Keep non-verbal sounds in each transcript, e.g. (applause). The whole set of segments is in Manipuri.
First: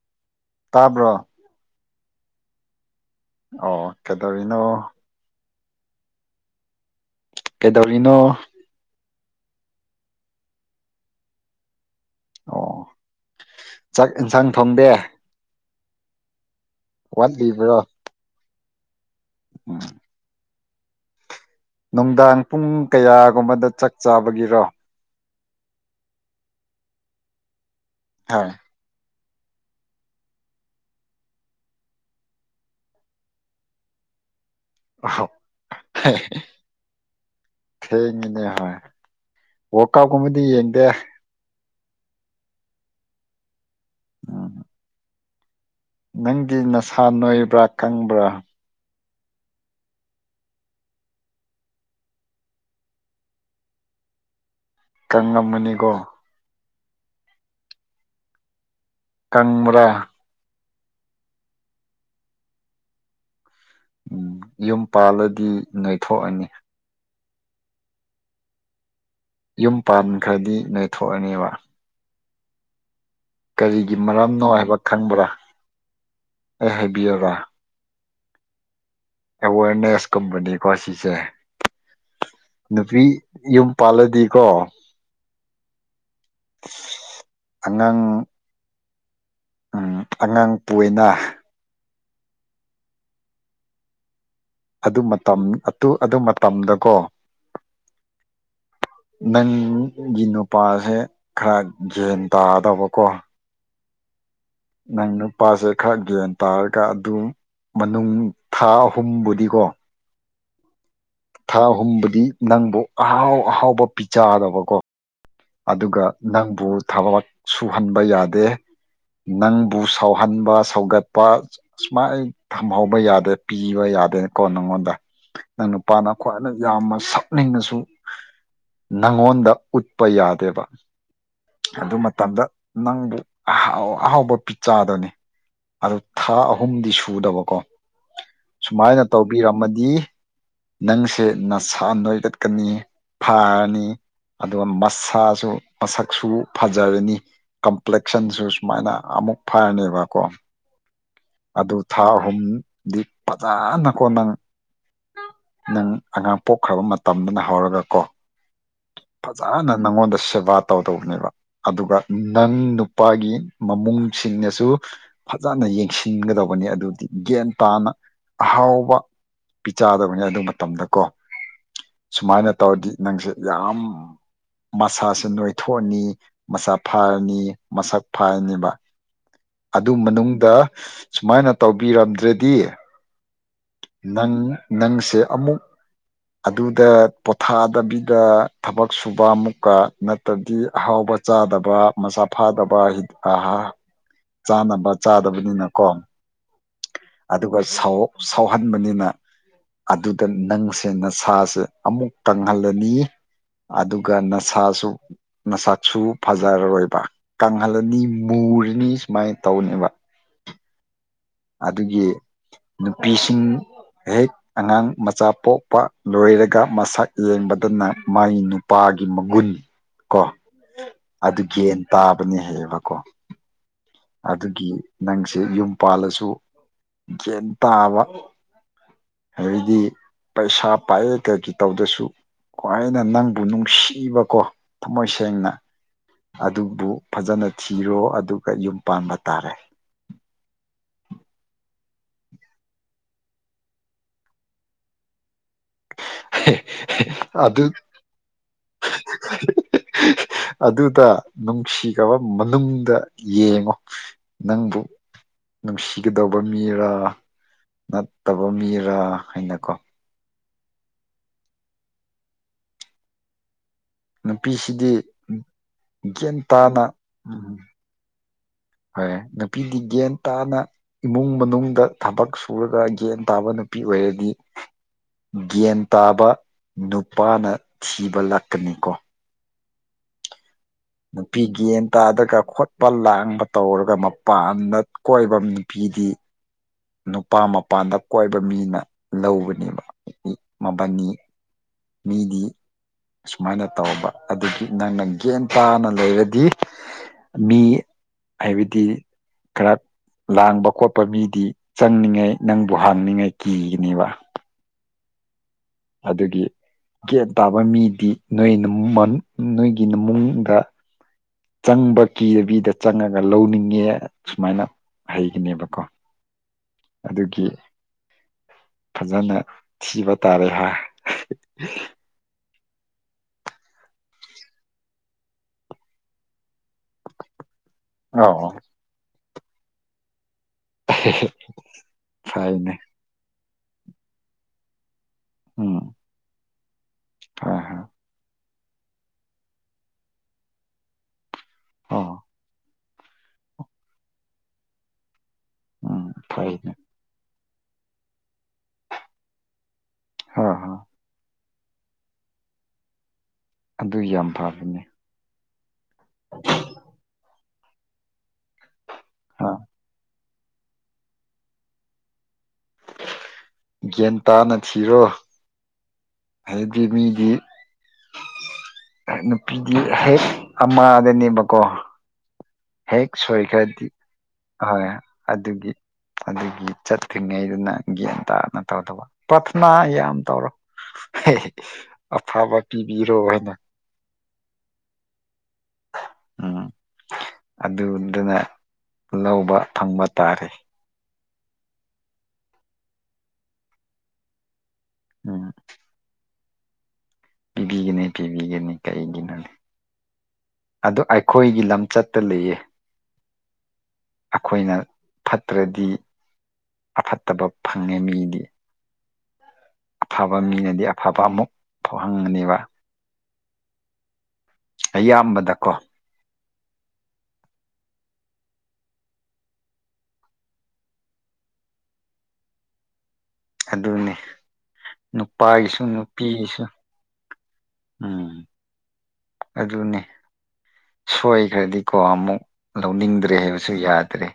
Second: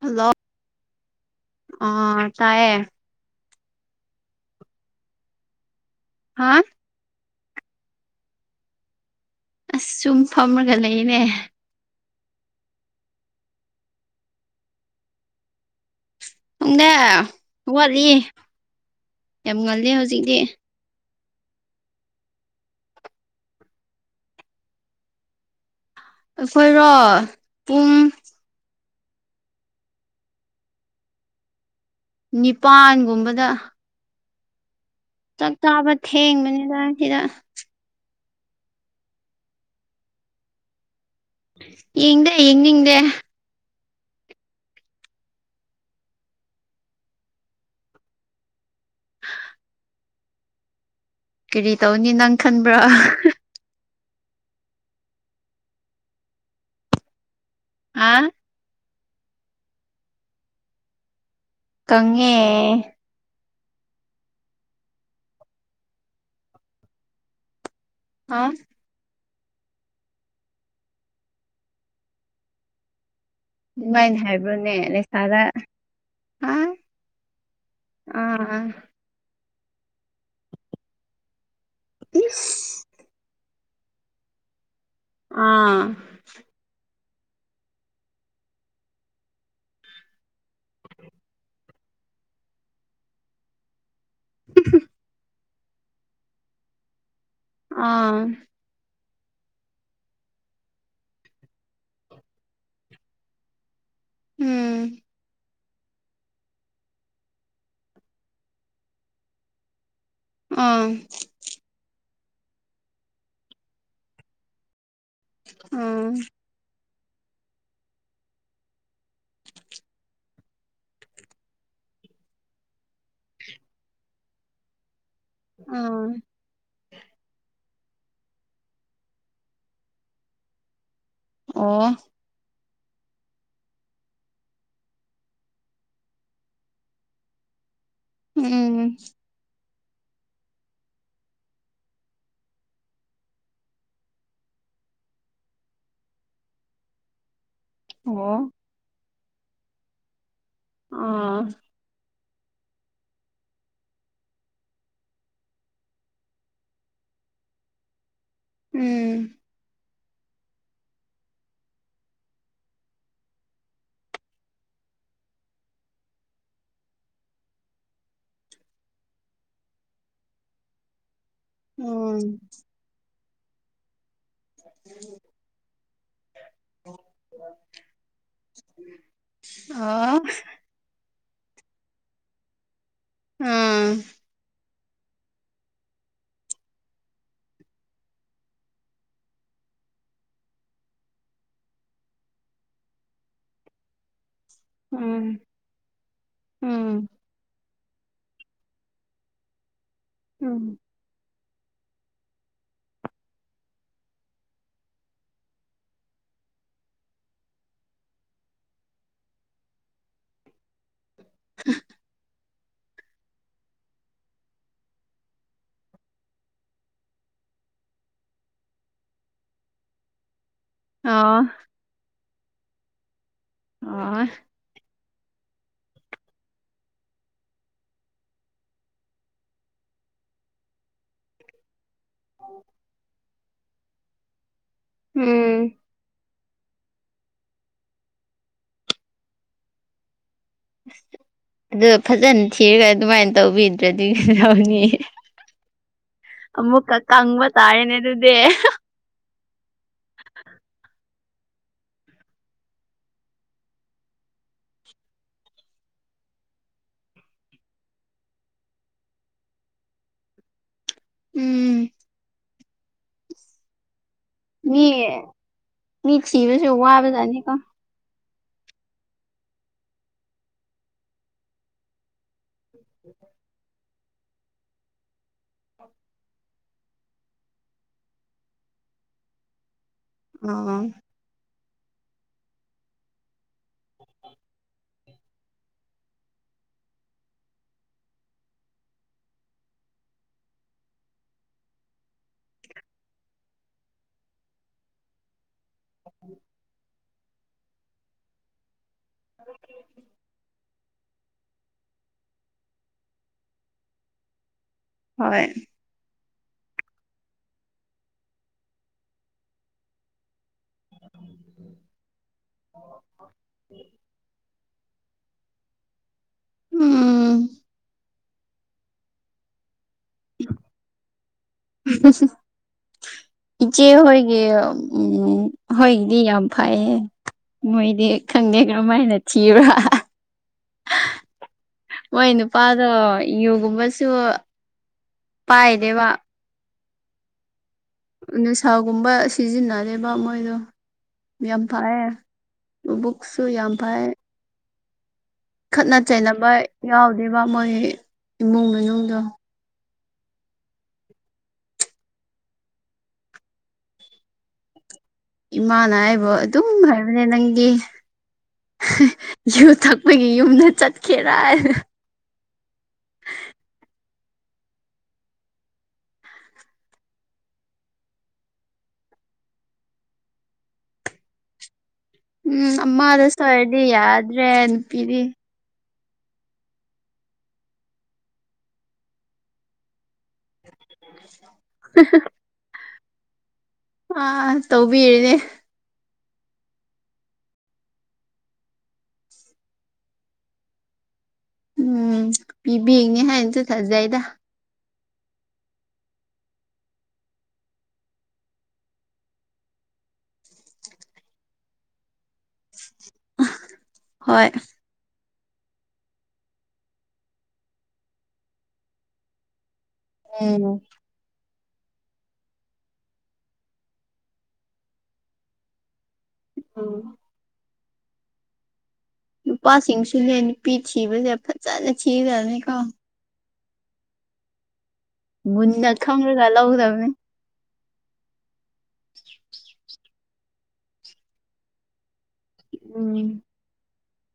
ꯍꯜꯂ ꯇꯥꯕ꯭ꯔꯣ ꯑ ꯇꯥꯏꯌꯦ ꯑꯣ ꯀꯦꯗꯔꯤꯅꯣ ꯍꯥ ꯀꯩꯗꯧꯔꯤꯅꯣ ꯑꯁ ꯁꯨꯝ ꯐꯝꯃꯒ ꯂꯩꯅꯦ ꯑꯣ ꯆꯥꯛ ꯌꯦꯟꯁꯥꯡ ꯊꯣꯡꯗꯦ ꯪꯅꯦ ꯋꯥꯠꯂꯤꯕ꯭ꯔꯣ ꯋꯥꯠꯂꯤ ꯌꯥꯝ ꯎꯝ ꯉꯜꯂꯦ ꯍꯧꯖꯤꯛꯇꯤ ꯅꯨꯡꯗꯥꯡ ꯄꯨꯡ ꯀꯌꯥꯒꯨꯝꯕꯗ ꯆꯥꯛ ꯆꯥꯕꯒꯤꯔꯣ ꯑꯩꯈꯣꯏꯔꯣ ꯄꯨꯡ ꯍꯣꯏ ꯅꯤꯄꯥꯟꯒꯨꯝꯕꯗ ꯑꯣ ꯆꯥꯛ ꯆꯥꯕ ꯊꯦꯡꯕꯅꯤꯅ ꯁꯤꯗ ꯅꯦ ꯍꯣꯏ ꯋꯔꯛ ꯑꯥꯎꯠꯀꯨꯝꯕꯗꯤ ꯌꯦꯡꯗꯦ ꯌꯦꯗꯦ ꯌꯦꯡꯗꯦ ꯑ ꯅꯪꯗꯤ ꯅꯁꯥ ꯅꯣꯏꯕ꯭ꯔꯥ ꯀꯪꯕ꯭ꯔꯥ (unintelligible) ꯀꯔꯤ ꯇꯧꯅꯤ ꯅꯪ ꯈꯟꯕ꯭ꯔꯥ ꯀꯪꯉꯝꯃꯅꯤꯒꯣ ꯑ ꯀꯪꯕꯔꯥ ꯀꯉꯦ ꯎꯝ ꯌꯨꯝ ꯄꯥꯜꯂꯗꯤ ꯅꯣꯏꯊꯣꯛꯑꯅꯤ ꯑ ꯌꯨꯝ ꯄꯥꯟꯈ꯭ꯔꯗꯤ ꯅꯣꯏꯊꯣꯛꯑꯅꯦꯕ ꯀꯔꯤꯒꯤ ꯑꯗꯨꯃꯥꯏꯅ ꯃꯔꯝꯅꯣ ꯍꯥꯏꯕ꯭ꯔꯣꯅꯦ ꯍꯥꯏꯕ ꯈꯪꯕ꯭ꯔꯥ ꯅꯁꯥꯗ ꯑ ꯑꯩ ꯍꯥꯏꯕꯤꯌꯔꯥ ꯑꯥ ꯑꯦꯋꯥꯔꯅꯦꯁ ꯀꯨꯝꯕꯅꯤꯀꯣ ꯁꯤꯁꯦ ꯏꯁ ꯅꯨꯄꯤ ꯌꯨꯝ ꯄꯂꯦꯗꯤꯀꯣ ꯑꯥ ꯑꯉꯥꯡ ꯎꯝ ꯑꯉꯥꯡ ꯄꯣꯛꯑꯦꯅ ꯑꯗꯨ ꯃꯇꯝ ꯑꯗꯨ ꯑꯗꯨ ꯃꯇꯝꯗꯀꯣ ꯑꯥ ꯅꯪꯒꯤ ꯅꯨꯄꯥꯁꯦ ꯈꯔ ꯒ꯭ꯌꯥꯟ ꯇꯥꯗꯕꯀꯣ ꯎꯝ ꯅꯪꯅ ꯄꯁ ꯈꯔ ꯒ꯭ꯌꯥꯟ ꯇꯥꯔꯒ ꯑꯗꯨ ꯃꯅꯨꯡ ꯊꯥ ꯑꯍꯨꯝꯕꯨꯗꯤꯀꯣ ꯑꯥ ꯊꯥ ꯍꯨꯝꯕꯗꯤ ꯅꯪꯕꯨ ꯑꯍꯥꯎ ꯑꯍꯥꯎꯕ ꯄꯤꯖꯥꯗꯕꯀꯣ ꯑꯥ ꯑꯗꯨꯒ ꯅꯪꯕꯨ ꯊꯕꯛ ꯁꯨꯍꯟꯕ ꯌꯥꯗꯦ ꯅꯪꯕꯨ ꯁꯥꯎꯍꯟꯕ ꯁꯧꯒꯠꯄ ꯁꯨꯃꯥꯏ ꯊꯝꯍꯧꯕ ꯌꯥꯗꯦ ꯄꯤꯕ ꯌꯥꯗ ꯌꯥꯗꯅꯤ ꯀꯣꯟꯅꯉꯣꯗ ꯅꯪ ꯑꯥ ꯅꯨꯄꯥꯅ ꯈ꯭ꯋꯥꯏꯅ ꯌꯥꯝꯅ ꯁꯛꯅꯤꯡꯉꯁꯨ ꯅꯪꯉꯣꯟꯗ ꯎꯠ ꯄ ꯌꯥꯗꯦꯕ ꯑꯣ ꯑꯗꯨ ꯃꯇꯝꯗ ꯅꯪꯕꯨ ꯑꯍꯥꯎ ꯑꯍꯥꯎꯕ ꯄꯤꯆꯥꯗꯨꯅꯤ ꯑꯗꯨ ꯊꯥ ꯑꯍꯨꯝꯗꯤ ꯁꯨꯗꯕꯀꯣ ꯎꯝ ꯑꯣ ꯎꯝ ꯑꯣ ꯁꯨꯃꯥꯏꯅ ꯇꯧꯕꯤꯔꯝꯃꯗꯤ ꯅꯪꯁꯦ ꯅꯁꯥ ꯅꯣꯏꯒꯠꯀꯅꯤ ꯐꯥꯔꯅꯤ ꯑꯗꯨꯒ ꯃꯁꯥꯁꯨ ꯃꯁꯛꯁꯨ ꯐꯖꯔꯅꯤ ꯀꯝꯄ꯭ꯂꯦꯛꯁꯟꯁꯨ ꯁꯨꯃꯥꯏꯅ ꯑꯃꯨꯛ ꯐꯔꯅꯦꯕꯀꯣ ꯑꯗꯨ ꯊꯥ ꯑꯍꯨꯝꯗꯤ ꯐꯖꯅ ꯀꯣꯟ ꯅꯪ ꯅꯪ ꯑꯉꯥꯡ ꯄꯣꯛꯈ꯭ꯔꯕ ꯃꯇꯝꯗꯅ ꯍꯧꯔꯒ ꯀꯣ ꯎꯝ ꯐꯖꯅ ꯅꯪꯉꯣꯟꯗ ꯁꯦꯕꯥ ꯇꯧꯗꯧꯕꯅꯦꯕ ꯑꯗꯨꯒ ꯅꯪ ꯅꯨꯄꯥꯒꯤ ꯃꯃꯨꯡꯁꯤꯡꯅꯁꯨ ꯐꯖꯅ ꯌꯦꯡꯁꯤꯟꯒꯗꯕꯅꯤ ꯑꯗꯨꯗꯤ ꯒ꯭ꯌꯥꯟ ꯇꯥꯅ ꯑꯍꯥꯎꯕ ꯄꯤꯆꯥꯗꯕꯅꯤ ꯑꯗꯨ ꯃꯇꯝꯗꯀꯣ ꯁꯨꯃꯥꯏꯅ ꯇꯧꯔꯗꯤ ꯅꯪꯁꯦ ꯌꯥꯝ ꯃꯁꯥꯁꯨ ꯅꯣꯏꯊꯣꯛꯑꯅꯤ ꯃꯁꯥ ꯐꯥꯔꯅꯤ ꯃꯁꯛ ꯐꯔꯅꯤꯕ ꯑꯗꯨ ꯃꯅꯨꯡꯗ ꯁꯨꯃꯥꯏꯅ ꯇꯧꯕꯤꯔꯝꯗ꯭ꯔꯗꯤ ꯑꯝ ꯅꯪ ꯅꯪꯁꯦ ꯑꯃꯨꯛ ꯑꯗꯨꯗ ꯄꯣꯊꯥꯗꯕꯤꯗ ꯊꯕꯛ ꯁꯨꯕ ꯑꯃꯨꯛꯀ ꯅꯠꯇ꯭ꯔꯗꯤ ꯑꯍꯥꯎꯕ ꯆꯥꯗꯕ ꯃꯁꯥ ꯐꯥꯗꯕ ꯍꯤ ꯆꯥꯅꯕ ꯎꯝ ꯆꯥꯗꯕꯅꯤꯅꯀꯣ ꯎꯝ ꯑꯗꯨꯒ ꯁꯧ ꯁꯥꯎꯍꯟꯕꯅꯤꯅ ꯑꯗꯨꯗ ꯎꯝ ꯅꯪꯁꯦ ꯅꯁꯥꯁꯦ ꯑꯃꯨꯛ ꯇꯪꯍꯜꯂꯅꯤ ꯑꯗꯨꯒ ꯅꯁꯥꯁꯨ ꯅꯁꯛꯁꯨ ꯐꯖꯔꯔꯣꯏꯕ ꯀꯪꯍꯜꯂꯅꯤ ꯃꯨ ꯔꯅꯤ ꯁꯨꯃꯥꯏꯅ ꯇꯧꯅꯦꯕ ꯑꯗꯨꯒꯤ ꯅꯨꯄꯤꯁꯤꯡ ꯍꯦꯛ ꯑꯉꯥꯡ ꯃꯆꯥ ꯄꯣꯛꯄ ꯂꯣꯏꯔꯒ ꯃꯁꯛ ꯌꯦꯡꯕꯗꯅ ꯃꯥꯏ ꯅꯨꯄꯥ ꯒꯤ ꯃꯒꯨꯟ ꯀꯣ ꯑꯗꯨ ꯑꯣ ꯒꯦꯟ ꯇꯥꯕꯅꯦ ꯍꯥꯏꯌꯦꯕꯀꯣ ꯑꯣ ꯑꯗꯨꯒꯤ ꯅꯪꯁꯦ ꯌꯨꯝ ꯄꯥꯜꯂꯁꯨ ꯒꯦꯟ ꯇꯥꯕ ꯑꯗꯩꯗꯤ ꯄꯩꯁꯥ ꯄꯥꯏꯔꯦ ꯀꯩꯩ ꯇꯧꯗ꯭ꯔꯁꯨ ꯈ꯭ꯋꯥꯏꯅ ꯅꯪꯕꯨ ꯅꯨꯡꯁꯤꯕꯀꯣ ꯊꯃꯣꯏ ꯁꯦꯡꯅ ꯎꯝ ꯑꯗꯨꯕꯨ ꯐꯖꯅ ꯊꯤꯔꯣ ꯑꯗꯨꯒ ꯌꯨꯝ ꯄꯥꯟꯕ ꯇꯥꯔꯦ (inaudible) (inaudible) ꯑꯗꯨ ꯐꯖꯅ ꯊꯤꯔꯒ ꯑꯗꯨꯃꯥꯏꯅ ꯇꯧꯕꯤꯗ꯭ꯔꯗꯤ ꯀꯩꯗꯧꯅꯤ ꯑꯃꯃꯨꯛꯀ ꯀꯪꯕ ꯇꯥꯔꯦꯅꯦ ꯑꯗꯨ ꯗꯤ ꯑꯗꯨꯇ ꯅꯨꯡꯁꯤꯒꯕ ꯃꯅꯨꯡꯗ ꯌꯦꯡꯉꯣ ꯅꯪꯕꯨ ꯅꯨꯡꯁꯤꯒꯗꯧꯕ ꯃꯤꯔꯥ ꯅꯠꯇꯕ ꯃꯤꯔ ꯍꯥꯏꯅꯀꯣ ꯎꯝ ꯃꯤ ꯅꯨꯄꯤꯁꯤꯗꯤ ꯃꯤ ꯒ꯭ꯌꯥꯟ ꯊꯤꯕꯁꯨ ꯇꯥꯅ ꯎꯝ ꯋꯥꯕꯖꯥꯠꯅꯤꯀꯣ ꯍꯣꯏ ꯅꯨꯄꯤꯗꯤ ꯒ꯭ꯌꯥꯟ ꯇꯥꯅ ꯏꯃꯨꯡ ꯃꯅꯨꯡꯗ ꯊꯕꯛ ꯁꯨ ꯁꯨꯔꯒ ꯒꯦꯟ ꯇꯥꯕ ꯅꯨꯄꯤ ꯑꯣꯏꯔꯗꯤ ꯒꯦꯟ ꯇꯥꯕ ꯅꯨꯄꯥꯅ ꯊꯤꯕ ꯂꯥꯛꯀꯅꯤꯀꯣ ꯑꯥ ꯅꯨꯄꯤꯒꯦꯝ ꯇꯥꯗꯒ ꯈꯣꯠꯄ ꯂꯥꯡꯕ ꯇꯧꯔꯒ ꯃꯄꯥꯟꯗ ꯀꯣꯏꯕ ꯅꯨꯄꯤꯗꯤ ꯅꯨꯄꯥ ꯃꯄꯥꯟꯗ ꯀꯣꯏꯕ ꯃꯤꯅ ꯂꯧꯕꯅꯦꯕ ꯃꯕꯥꯟꯅꯤ ꯃꯤꯗꯤ ꯁꯨꯃꯥꯏꯅ ꯇꯧꯕ ꯑꯗꯒꯤ ꯅꯪꯅ ꯒꯦꯟ ꯇꯥꯅ ꯂꯩꯔꯗꯤ ꯃꯤ ꯍꯥꯏꯕꯗꯤ ꯈꯔ ꯂꯥꯡꯕ ꯈꯣꯠꯄ ꯄ ꯃꯤꯗꯤ ꯆꯪꯅꯤꯡꯉꯥꯏ ꯅꯪꯕꯨ ꯍꯥꯡꯅꯤꯡꯉꯥꯏ ꯀꯤꯒꯅꯦꯕ ꯍꯣꯏ ꯑꯗꯨꯒꯤ ꯒꯦꯠ ꯇꯥꯕ ꯃꯤꯗꯤ ꯅꯣꯏ ꯅꯣꯏꯒꯤ ꯏꯃꯨꯡꯗ ꯆꯪꯕ ꯀꯤꯔꯕꯤꯗ ꯆꯪꯉꯒ ꯂꯧꯅꯤꯡꯉꯦ ꯁꯨꯃꯥꯏꯅ ꯍꯩꯒꯅꯦꯕꯀꯣ ꯎꯝ ꯑꯗꯨꯒꯤ ꯐꯖꯅ ꯊꯤꯕ ꯇꯥꯔꯦ ꯍꯥꯏ ꯏꯆꯦ ꯍꯣꯏꯒꯤ ꯎꯝ ꯍꯣꯏꯒꯤꯗꯤ ꯌꯥꯝ ꯐꯩꯌꯦ ꯃꯣꯏꯗꯤ ꯑꯧ ꯈꯪꯗꯦ ꯀꯔꯝꯃꯥꯏꯅ ꯊꯤꯕ ꯃꯣꯏ ꯐꯩꯅꯦ ꯅꯨꯄꯥꯗꯣ ꯌꯣꯒꯨꯝꯕꯁꯨ ꯄꯥꯏꯗꯦꯕ ꯍ ꯍ ꯅꯤꯁꯥꯒꯨꯝꯕ ꯁꯤꯖꯤꯟꯅꯗꯦꯕ ꯃꯣꯏꯗꯣ ꯌꯥꯝ ꯐꯩ ꯑꯣ ꯃꯕꯨꯛꯁꯨ ꯌꯥꯝ ꯐꯩ ꯈꯠꯅ ꯎꯝ ꯆꯩꯅꯕ ꯐꯩꯅꯦ ꯌꯥꯎꯗꯦꯕ ꯃꯣꯏ ꯏꯃꯨꯡ ꯃꯅꯨꯡꯗꯣ ꯍꯥꯥ ꯑꯗꯨ ꯌꯥꯝ ꯐꯕꯅꯤ ꯏꯃꯥꯅ ꯍꯥꯏꯕ ꯑꯗꯨꯝ ꯍꯥꯏꯕꯅꯦ ꯅꯪꯒꯤ ꯍꯥ ꯌꯨ ꯊꯛꯄꯒꯤ ꯌꯨꯝꯗ ꯆꯠꯀꯦꯔ ꯒꯦꯟ ꯇꯥꯅ ꯊꯤꯔꯣ ꯍꯥꯏꯗꯤ ꯃꯤꯗꯤ ꯅꯨꯄꯤꯗꯤ ꯍꯦꯛ ꯑꯃꯗꯅꯦꯕꯀꯣ ꯎꯝ ꯍꯦꯛ ꯑꯃꯗ ꯁꯣꯏꯔꯗꯤ ꯁꯣꯏꯈ꯭ꯔꯗꯤ ꯌꯥꯗ꯭ꯔꯦ ꯍꯣꯏ ꯅꯨꯄꯤꯗꯤ ꯑꯗꯨꯒꯤ ꯑꯗꯨꯒꯤ ꯆꯠꯇꯠꯇ꯭ꯔꯤꯉꯩꯗꯨꯅ ꯒ꯭ꯌꯥꯟ ꯇꯥꯅ ꯇꯧꯗꯕ ꯄ꯭ꯔꯊꯅꯥ ꯌꯥꯝ ꯇꯧꯔꯣ ꯑꯐꯕ ꯄꯤꯕꯤꯔꯣ ꯍꯥꯏꯅ ꯑꯥ ꯇꯧꯕꯤꯔꯤꯅꯦ ꯎꯝ ꯑꯗꯨꯗꯨꯅ ꯂꯧꯕ ꯐꯪꯕ ꯇꯥꯔꯦ ꯎꯝ ꯄꯤꯕꯤꯅꯤ ꯍꯥꯏꯅ ꯆꯠꯊꯥꯖꯩꯗ ꯎꯝ ꯄꯤꯕꯤꯒꯅꯤ ꯄꯤꯕꯤꯒꯅꯤ ꯀꯩꯒꯤꯅꯣꯅꯦ ꯑꯗꯨ ꯑꯩꯈꯣꯏꯒꯤ ꯂꯝꯆꯠꯇ ꯂꯩꯌꯦ ꯍꯣꯏ ꯑꯩꯈꯣꯏꯅ ꯐꯠꯇ꯭ꯔꯗꯤ ꯑꯐꯠꯇꯕ ꯐꯪꯉꯦ ꯃꯤꯗꯤ ꯑꯐꯕ ꯎꯝ ꯃꯤꯅꯗꯤ ꯑꯐꯕ ꯑꯃꯨꯛ ꯊꯣꯛꯥꯎꯍꯪꯒꯅꯦꯕ ꯑꯌꯥꯝꯕꯗꯀꯣ ꯑꯣ ꯅꯨꯄꯥꯁꯤꯡꯁꯨꯅꯦ ꯅꯨꯄꯤ ꯊꯤꯕꯁꯦ ꯐꯖꯅ ꯊꯤꯔꯅꯤꯀꯣ ꯑꯗꯨꯅꯤ ꯅꯨꯄꯥꯒꯤꯁꯨ ꯃꯨꯟꯅ ꯈꯪꯔꯒ ꯅꯨꯄꯤꯒꯤꯁꯨ ꯂꯧꯒꯗꯕꯅꯤ ꯎꯝ ꯑꯗꯨꯅꯤ ꯁꯣꯏꯈ꯭ꯔꯗꯤꯀꯣ ꯑꯃꯨꯛ ꯂꯧꯅꯤꯡꯗ꯭ꯔꯦ ꯎꯝ ꯍꯥꯏꯕꯁꯨ ꯌꯥꯗ꯭ꯔꯦ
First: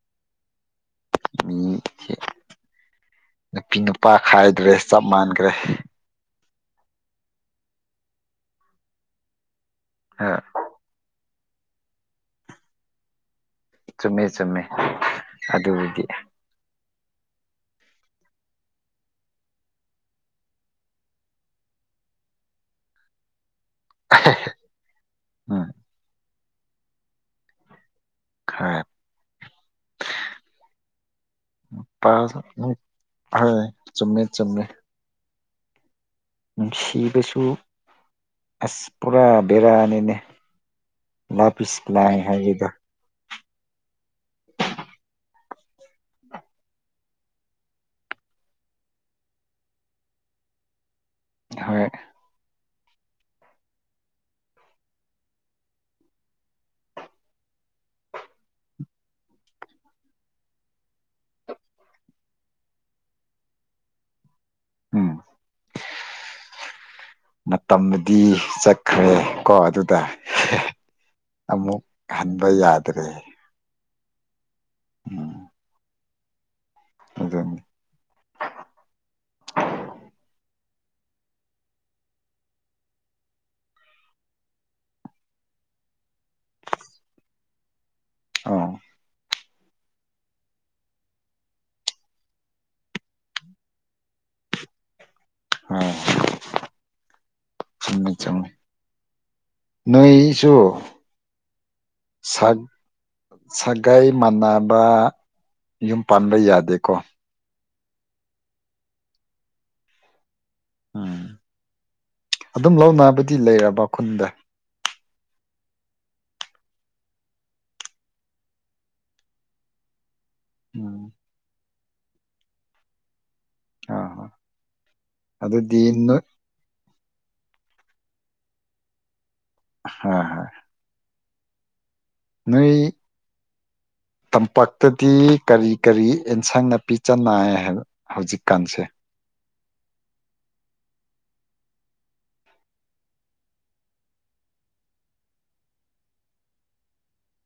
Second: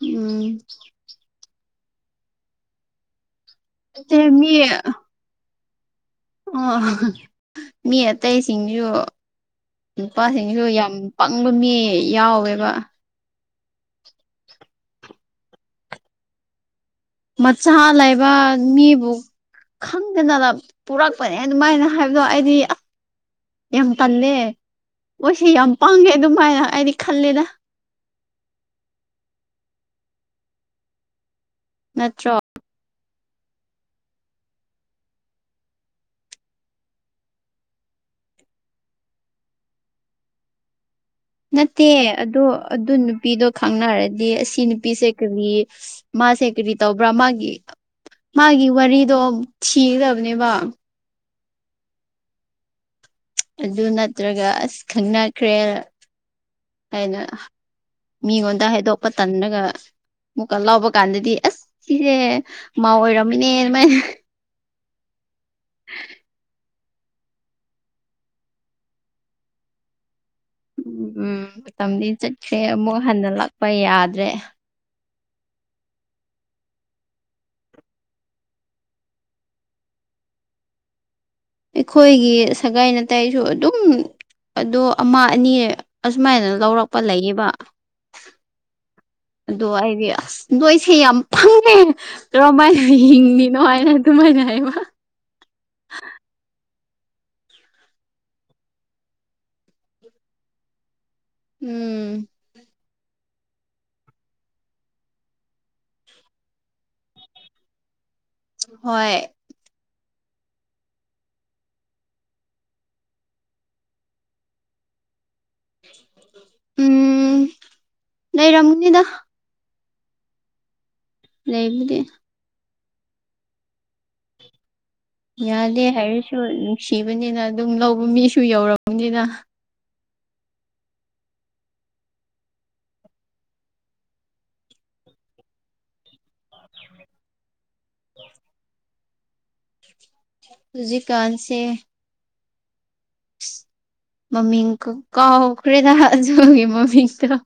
ꯎꯝ ꯎ ꯅꯨꯄꯤ ꯅꯨꯄꯥ ꯅꯠꯇꯦ ꯃꯤ ꯈꯥꯏꯗ꯭ꯔꯦ ꯆꯞ ꯃꯥꯟꯈ꯭ꯔꯦ ꯑꯣ ꯃꯤ ꯑꯇꯩꯁꯤꯡꯁꯨ ꯑ ꯅꯨꯄꯥꯁꯤꯡꯁꯨ ꯌꯥꯝ ꯄꯪꯕ ꯃꯤ ꯌꯥꯎꯋꯦꯕ ꯆꯨꯝꯃꯦ ꯆꯨꯝꯃꯦ ꯑꯗꯨꯗꯤ ꯃꯆꯥ ꯂꯩꯕ ꯃꯤꯕꯨ ꯈꯪꯗꯗꯅ ꯄꯨꯔꯛꯄꯅꯦ ꯑꯗꯨꯃꯥꯏꯅ ꯍꯥꯏꯕꯗꯣ ꯑꯩꯗꯤ ꯌꯥꯝ ꯇꯜꯂꯦ ꯃꯣꯏꯁꯦ ꯎꯝ ꯌꯥꯝ ꯄꯥꯡꯉꯦ ꯑꯗꯨꯃꯥꯏꯅ ꯑꯩꯗꯤ ꯈꯜꯂꯦꯗ ꯈ ꯅꯠꯇ꯭ꯔꯣ ꯍ ꯆꯨꯝꯃꯦ ꯆꯨꯝꯃꯦ ꯅꯨꯡꯁꯤꯕꯁꯨ ꯑꯁ ꯄꯨꯔꯥ ꯕꯦꯔꯥꯅꯤꯅꯦ ꯂꯥꯄꯤꯁ ꯅꯠꯇꯦ ꯂꯥꯏ ꯑꯗꯣ ꯍꯥꯏꯒꯦꯗꯣ ꯑꯗꯨ ꯅꯨꯄꯤꯗꯣ ꯈꯪꯅꯔꯗꯤ ꯑꯁꯤ ꯅꯨꯄꯤꯁꯦ ꯀꯔꯤ ꯃꯥꯁꯦ ꯀꯔꯤꯔꯤ ꯇ ꯑꯣꯕ꯭ꯔꯥ ꯃꯥꯒꯤꯦ ꯃꯥꯒꯤ ꯋꯥꯔꯤꯗꯣ ꯊꯤꯒꯗꯕꯅꯦꯕ ꯍꯣꯏ ꯑꯗꯨ ꯅꯠꯇ꯭ꯔꯒ ꯑꯁ ꯈꯪꯅꯈ꯭ꯔꯦ ꯍꯥꯏꯅ ꯃꯤꯉꯣꯟꯗ ꯍꯥꯏꯗꯣꯛꯄ ꯇꯟꯔꯒ ꯃꯨꯛꯀ ꯂꯥꯎꯕ ꯀꯥꯟꯗꯗꯤ ꯑꯁ ꯁꯤꯁꯦ ꯃꯥ ꯑꯣꯏꯔꯝꯃꯤꯅꯦ ꯑꯗꯨꯃꯥꯏꯅ ꯎꯝ ꯃꯇꯝꯗꯤ ꯆꯠꯈ꯭ꯔꯦ ꯀꯣ ꯑꯗꯨꯗ ꯎꯝ ꯎꯝ ꯑꯃꯨꯛ ꯃꯇꯝꯗꯤ ꯍꯟꯕ ꯆꯠꯈ꯭ꯔꯦ ꯑꯃꯨꯛ ꯌꯥꯗ꯭ꯔꯦ ꯍꯟꯅ ꯂꯥꯛꯄ ꯌꯥꯗ꯭ꯔꯦ ꯎꯝ ꯑꯗꯨꯅꯤ ꯑꯩꯈꯣꯏꯒꯤ ꯁꯒꯥꯏ ꯅꯥꯇꯥꯏꯁꯨ ꯑꯗꯨꯝ ꯑꯗꯣ ꯑꯃ ꯑꯅꯤ ꯑꯁꯨꯃꯥꯏꯅ ꯂꯧꯔꯛꯄ ꯂꯩꯌꯦꯕ ꯑ ꯑꯗꯨ ꯑꯩꯗꯤ ꯑꯁ ꯅꯣꯏꯁꯦ ꯌꯥꯝ ꯄꯪꯏ ꯀꯃꯥꯏꯅꯥ ꯍꯤꯡꯂꯤꯅꯣ ꯍꯥꯏꯅ ꯑꯗꯨꯝ ꯃꯅꯦ ꯍꯥꯏꯕ ꯑ ꯆꯨꯝꯃꯤ ꯆꯨꯨꯃꯃꯦ ꯅꯣꯏꯁꯨ ꯎꯝ ꯁꯛ ꯁꯒꯥꯏ ꯃꯥꯟꯅꯕ ꯌꯨꯝ ꯄꯥꯟꯕ ꯌꯥꯗꯦꯀꯣ ꯍꯣꯏ ꯎꯝ ꯑꯗꯨꯝ ꯂꯧꯅꯕꯗꯤ ꯂꯩꯔꯕ ꯈꯨꯟꯗ ꯎꯝ ꯂꯩꯔꯝꯅꯤꯗ ꯎꯝ ꯂꯩꯕꯨꯗꯤ ꯑꯥ ꯌꯥꯗꯦ ꯍꯥꯏꯔꯁꯨ ꯅꯨꯡꯁꯤꯕꯅꯤꯅ ꯑꯗꯨꯝ ꯂꯧꯕ ꯃꯤꯁꯨ ꯌꯧꯔꯝꯅꯤꯅ ꯍꯣꯏ ꯍꯣꯏ ꯅꯣꯏ ꯇꯝꯄꯥꯛꯇꯗꯤ ꯀꯔꯤ ꯀꯔꯤ ꯑꯦꯟꯁꯪ ꯅꯥꯄꯤ ꯆ ꯅꯥꯏ ꯍꯥꯏ ꯍꯧꯖꯤꯛꯀꯥꯟꯁꯦ ꯍꯧꯖꯤꯛ ꯀꯥꯟꯁꯦ ꯃꯃꯤꯡ ꯀꯥꯎꯈ꯭ꯔꯦꯗ ꯑꯦꯟꯁꯥꯡ ꯒꯤ ꯃꯃꯤꯡꯗꯣ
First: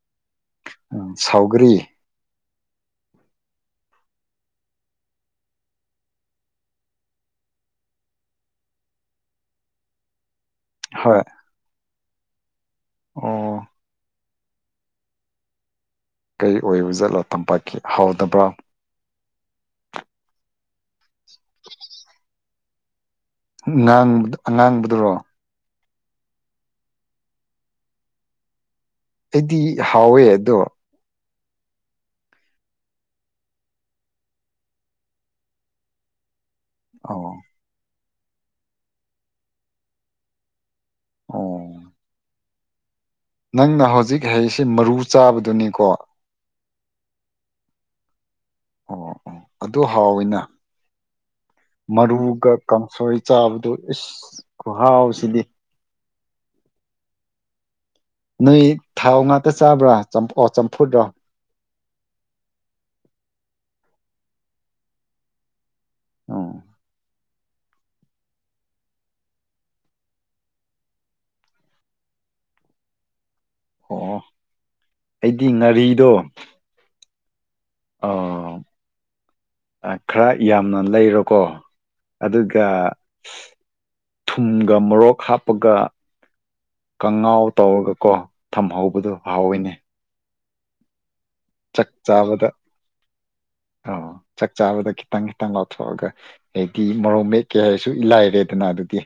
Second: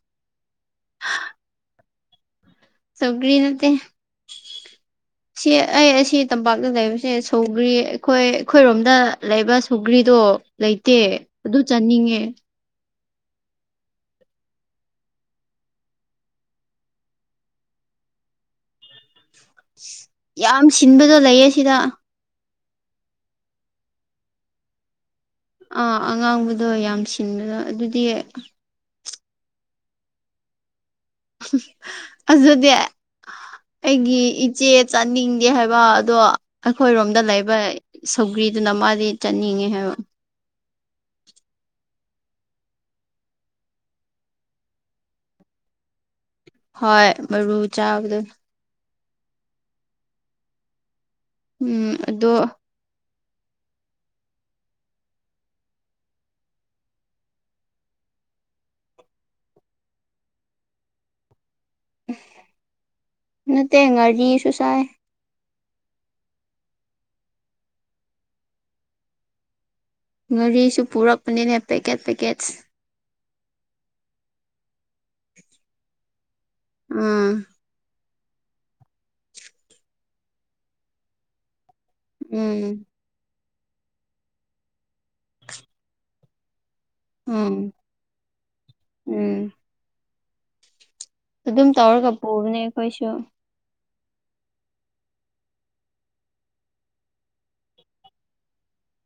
ꯎꯝ ꯁꯥꯎꯒꯔꯤ ꯁꯧꯒꯔꯤ ꯅꯠꯇꯦ (unintelligible) ꯁꯤ ꯑꯩ ꯑꯁꯤ ꯇꯝꯄꯥꯛꯇ ꯂꯩꯕꯁꯦ ꯁꯧꯒ꯭ꯔꯤ ꯑꯩꯈꯣꯏ ꯑꯩꯈꯣꯏꯔꯣꯝꯗ ꯂꯩꯕ ꯁꯧꯒ꯭ꯔꯤꯗꯣ ꯂꯩꯇꯦ ꯍꯣꯏ ꯑꯗꯨ ꯆꯥꯅꯤꯡꯉꯦ ꯑꯣ ꯀꯩ ꯑꯣꯏꯕꯥ ꯖꯠꯂꯣ ꯇꯝꯄꯥꯛꯀꯤ ꯍꯥꯎꯇꯥꯕꯔꯣ ꯌꯥꯝ ꯁꯤꯟꯕꯗꯣ ꯂꯩꯌꯦ ꯁꯤꯗ ꯉꯥꯡꯕ ꯑꯉꯥꯡꯕꯗꯨꯔꯣ ꯑꯥ ꯑꯉꯥꯡꯕꯗꯣ ꯌꯥꯝ ꯁꯤꯟꯕꯗꯣ ꯑꯗꯨꯗꯤ ꯑꯩꯗꯤ ꯍꯥꯎꯋꯦ ꯑꯗꯣ ꯑꯗꯨꯗꯤ ꯑꯩꯒꯤ ꯏꯆꯦ ꯆꯥꯅꯤꯡꯗꯦ ꯍꯥꯏꯕ ꯑꯗꯣ ꯑꯩꯈꯣꯏꯔꯣꯝꯗ ꯑꯣ ꯂꯩꯕ ꯁꯧꯒ꯭ꯔꯤꯗꯨꯅ ꯃꯥꯗꯤ ꯆꯥꯅꯤꯡꯉꯦ꯫ꯍꯥꯏꯕ ꯑꯣ ꯅꯪꯅ ꯍꯧꯖꯤꯛ ꯍꯩꯁꯤ ꯃꯔꯨ ꯆꯥꯕꯗꯨꯅꯤꯀꯣ ꯍꯣꯏ ꯃꯔꯨ ꯆꯥꯕꯗꯨ ꯑꯣ ꯑꯣ ꯑꯗꯨ ꯍꯥꯎꯋꯤꯅ ꯎꯝ ꯑꯗꯣ ꯃꯔꯨꯒ ꯀꯥꯡꯁꯣꯏ ꯆꯥꯕꯗꯣ ꯏꯁ ꯈꯍꯥꯎꯁꯤꯗꯤ ꯅꯣꯏ ꯊꯥꯎ ꯉꯥꯛꯇ ꯆꯥꯕ꯭ꯔꯥ ꯆꯝꯐꯨꯠꯔꯣ ꯅꯠꯇꯦ ꯉꯔꯤꯁꯨꯆꯥꯏ ꯑ ꯉꯥꯔꯤꯁꯨ ꯄꯨꯔꯛꯄꯅꯤꯅꯦ ꯄꯦꯀꯦꯠ ꯄꯦꯀꯦꯠꯁ ꯑꯣ ꯑꯩꯗꯤ ꯉꯥꯔꯤꯗꯣ ꯎꯝ ꯑꯣ ꯈꯔ ꯌꯥꯝꯅ ꯂꯩꯔꯣꯀꯣ ꯎꯝ ꯑꯗꯨꯒ ꯊꯨꯝꯒ ꯃꯣꯔꯣꯛ ꯍꯥꯞꯄꯒ ꯀꯉꯥꯎ ꯎꯝ ꯇꯧꯔꯒꯀꯣ ꯊꯝꯍꯧꯕꯗꯨ ꯎꯝ ꯍꯥꯎꯋꯏꯅꯦ ꯑꯗꯨꯝ ꯇꯧꯔꯒ ꯄꯨꯕꯅꯦ ꯑꯩꯈꯣꯏꯁꯨ ꯑ ꯆꯥꯛ ꯆꯥꯕꯗ ꯈꯤꯇꯪ ꯈꯤꯇꯪ ꯂꯥꯎꯊꯣꯛꯑꯒ ꯍꯥꯏꯗꯤ ꯃꯣꯔꯣꯛ ꯃꯦꯠꯀꯦ ꯍꯥꯏꯁꯨ ꯂꯥꯏꯔꯦꯗꯅ ꯑꯗꯨꯗꯤ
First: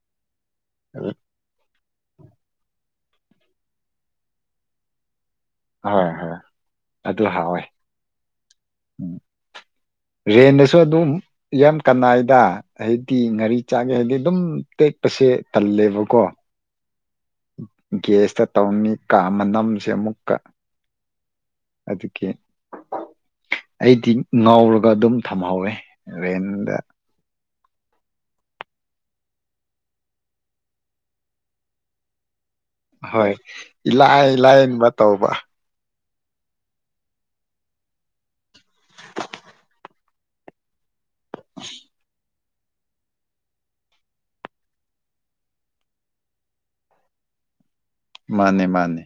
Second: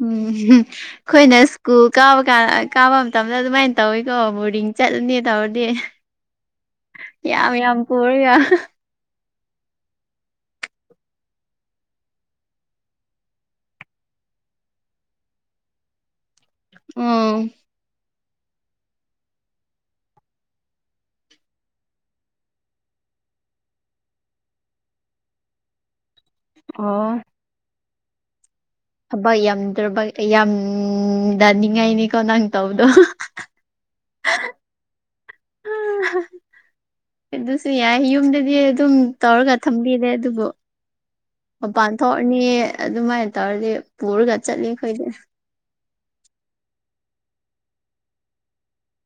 ꯎꯝ ꯑꯩꯈꯣꯏꯅ ꯁ꯭ꯀꯨꯜ ꯀꯥꯕ ꯀꯥꯟ ꯀꯥꯕ ꯃꯇꯝꯗ ꯑꯗꯨꯃꯥꯏꯅ ꯇꯧꯋꯤꯀꯣ ꯕꯣꯔꯗꯤꯡ ꯆꯠꯂꯅꯤ ꯇꯧꯔꯗꯤ ꯍꯣꯏ ꯍꯣꯏ ꯑꯗꯨ ꯌꯥꯝ ꯍꯥꯎꯋꯦ ꯌꯥꯝ ꯄꯨꯔꯒ ꯎꯝ ꯔꯦꯟꯗꯁꯨ ꯑꯗꯨꯝ ꯌꯥꯝ ꯀꯅꯥꯏꯗ ꯍꯥꯏꯗꯤ ꯉꯥꯔꯤ ꯆꯥꯛꯒꯦ ꯍꯥꯏꯕꯗꯤ ꯑꯗꯨꯝꯦꯛ ꯆꯠꯄꯁꯦ ꯇꯜꯂꯦꯕꯀꯣ ꯎꯝ ꯒꯦꯁꯇ ꯇꯧꯔꯝꯃꯤ ꯀꯥ ꯃ ꯅꯝꯁꯦ ꯑꯃꯨꯛꯀ ꯑꯗꯨꯒꯤ ꯑꯩꯗꯤ ꯉꯥꯎꯔꯒ ꯑꯗꯨꯝ ꯊꯝꯍꯧꯋꯦ ꯔꯦꯟꯗ ꯑꯣ ꯊꯕꯛ ꯌꯥꯝꯗ꯭ꯔꯕ ꯌꯥꯝꯗꯅꯤꯡꯉꯥꯏꯅꯤꯀꯣ ꯅꯪ ꯇꯧꯕꯗꯣ ꯍꯣꯏ ꯏꯂꯥꯏ ꯂꯥꯏꯟꯕ ꯇꯧꯕ ꯎꯝ ꯑꯗꯨꯁꯨ ꯌꯥꯏ ꯌꯨꯝꯗꯗꯤ ꯑꯗꯨꯝ ꯇꯧꯔꯒ ꯊꯝꯕꯤꯔꯦ ꯑꯗꯨꯕꯨ ꯃꯄꯥꯟ ꯊꯣꯛꯑꯅꯤ ꯑꯗꯨꯃꯥꯏꯅ ꯇꯧꯔꯗꯤ ꯄꯨꯔꯒ ꯆꯠꯂꯤ ꯑꯩꯈꯣꯏꯗꯤ ꯃꯥꯅꯦ ꯃꯥꯅꯦ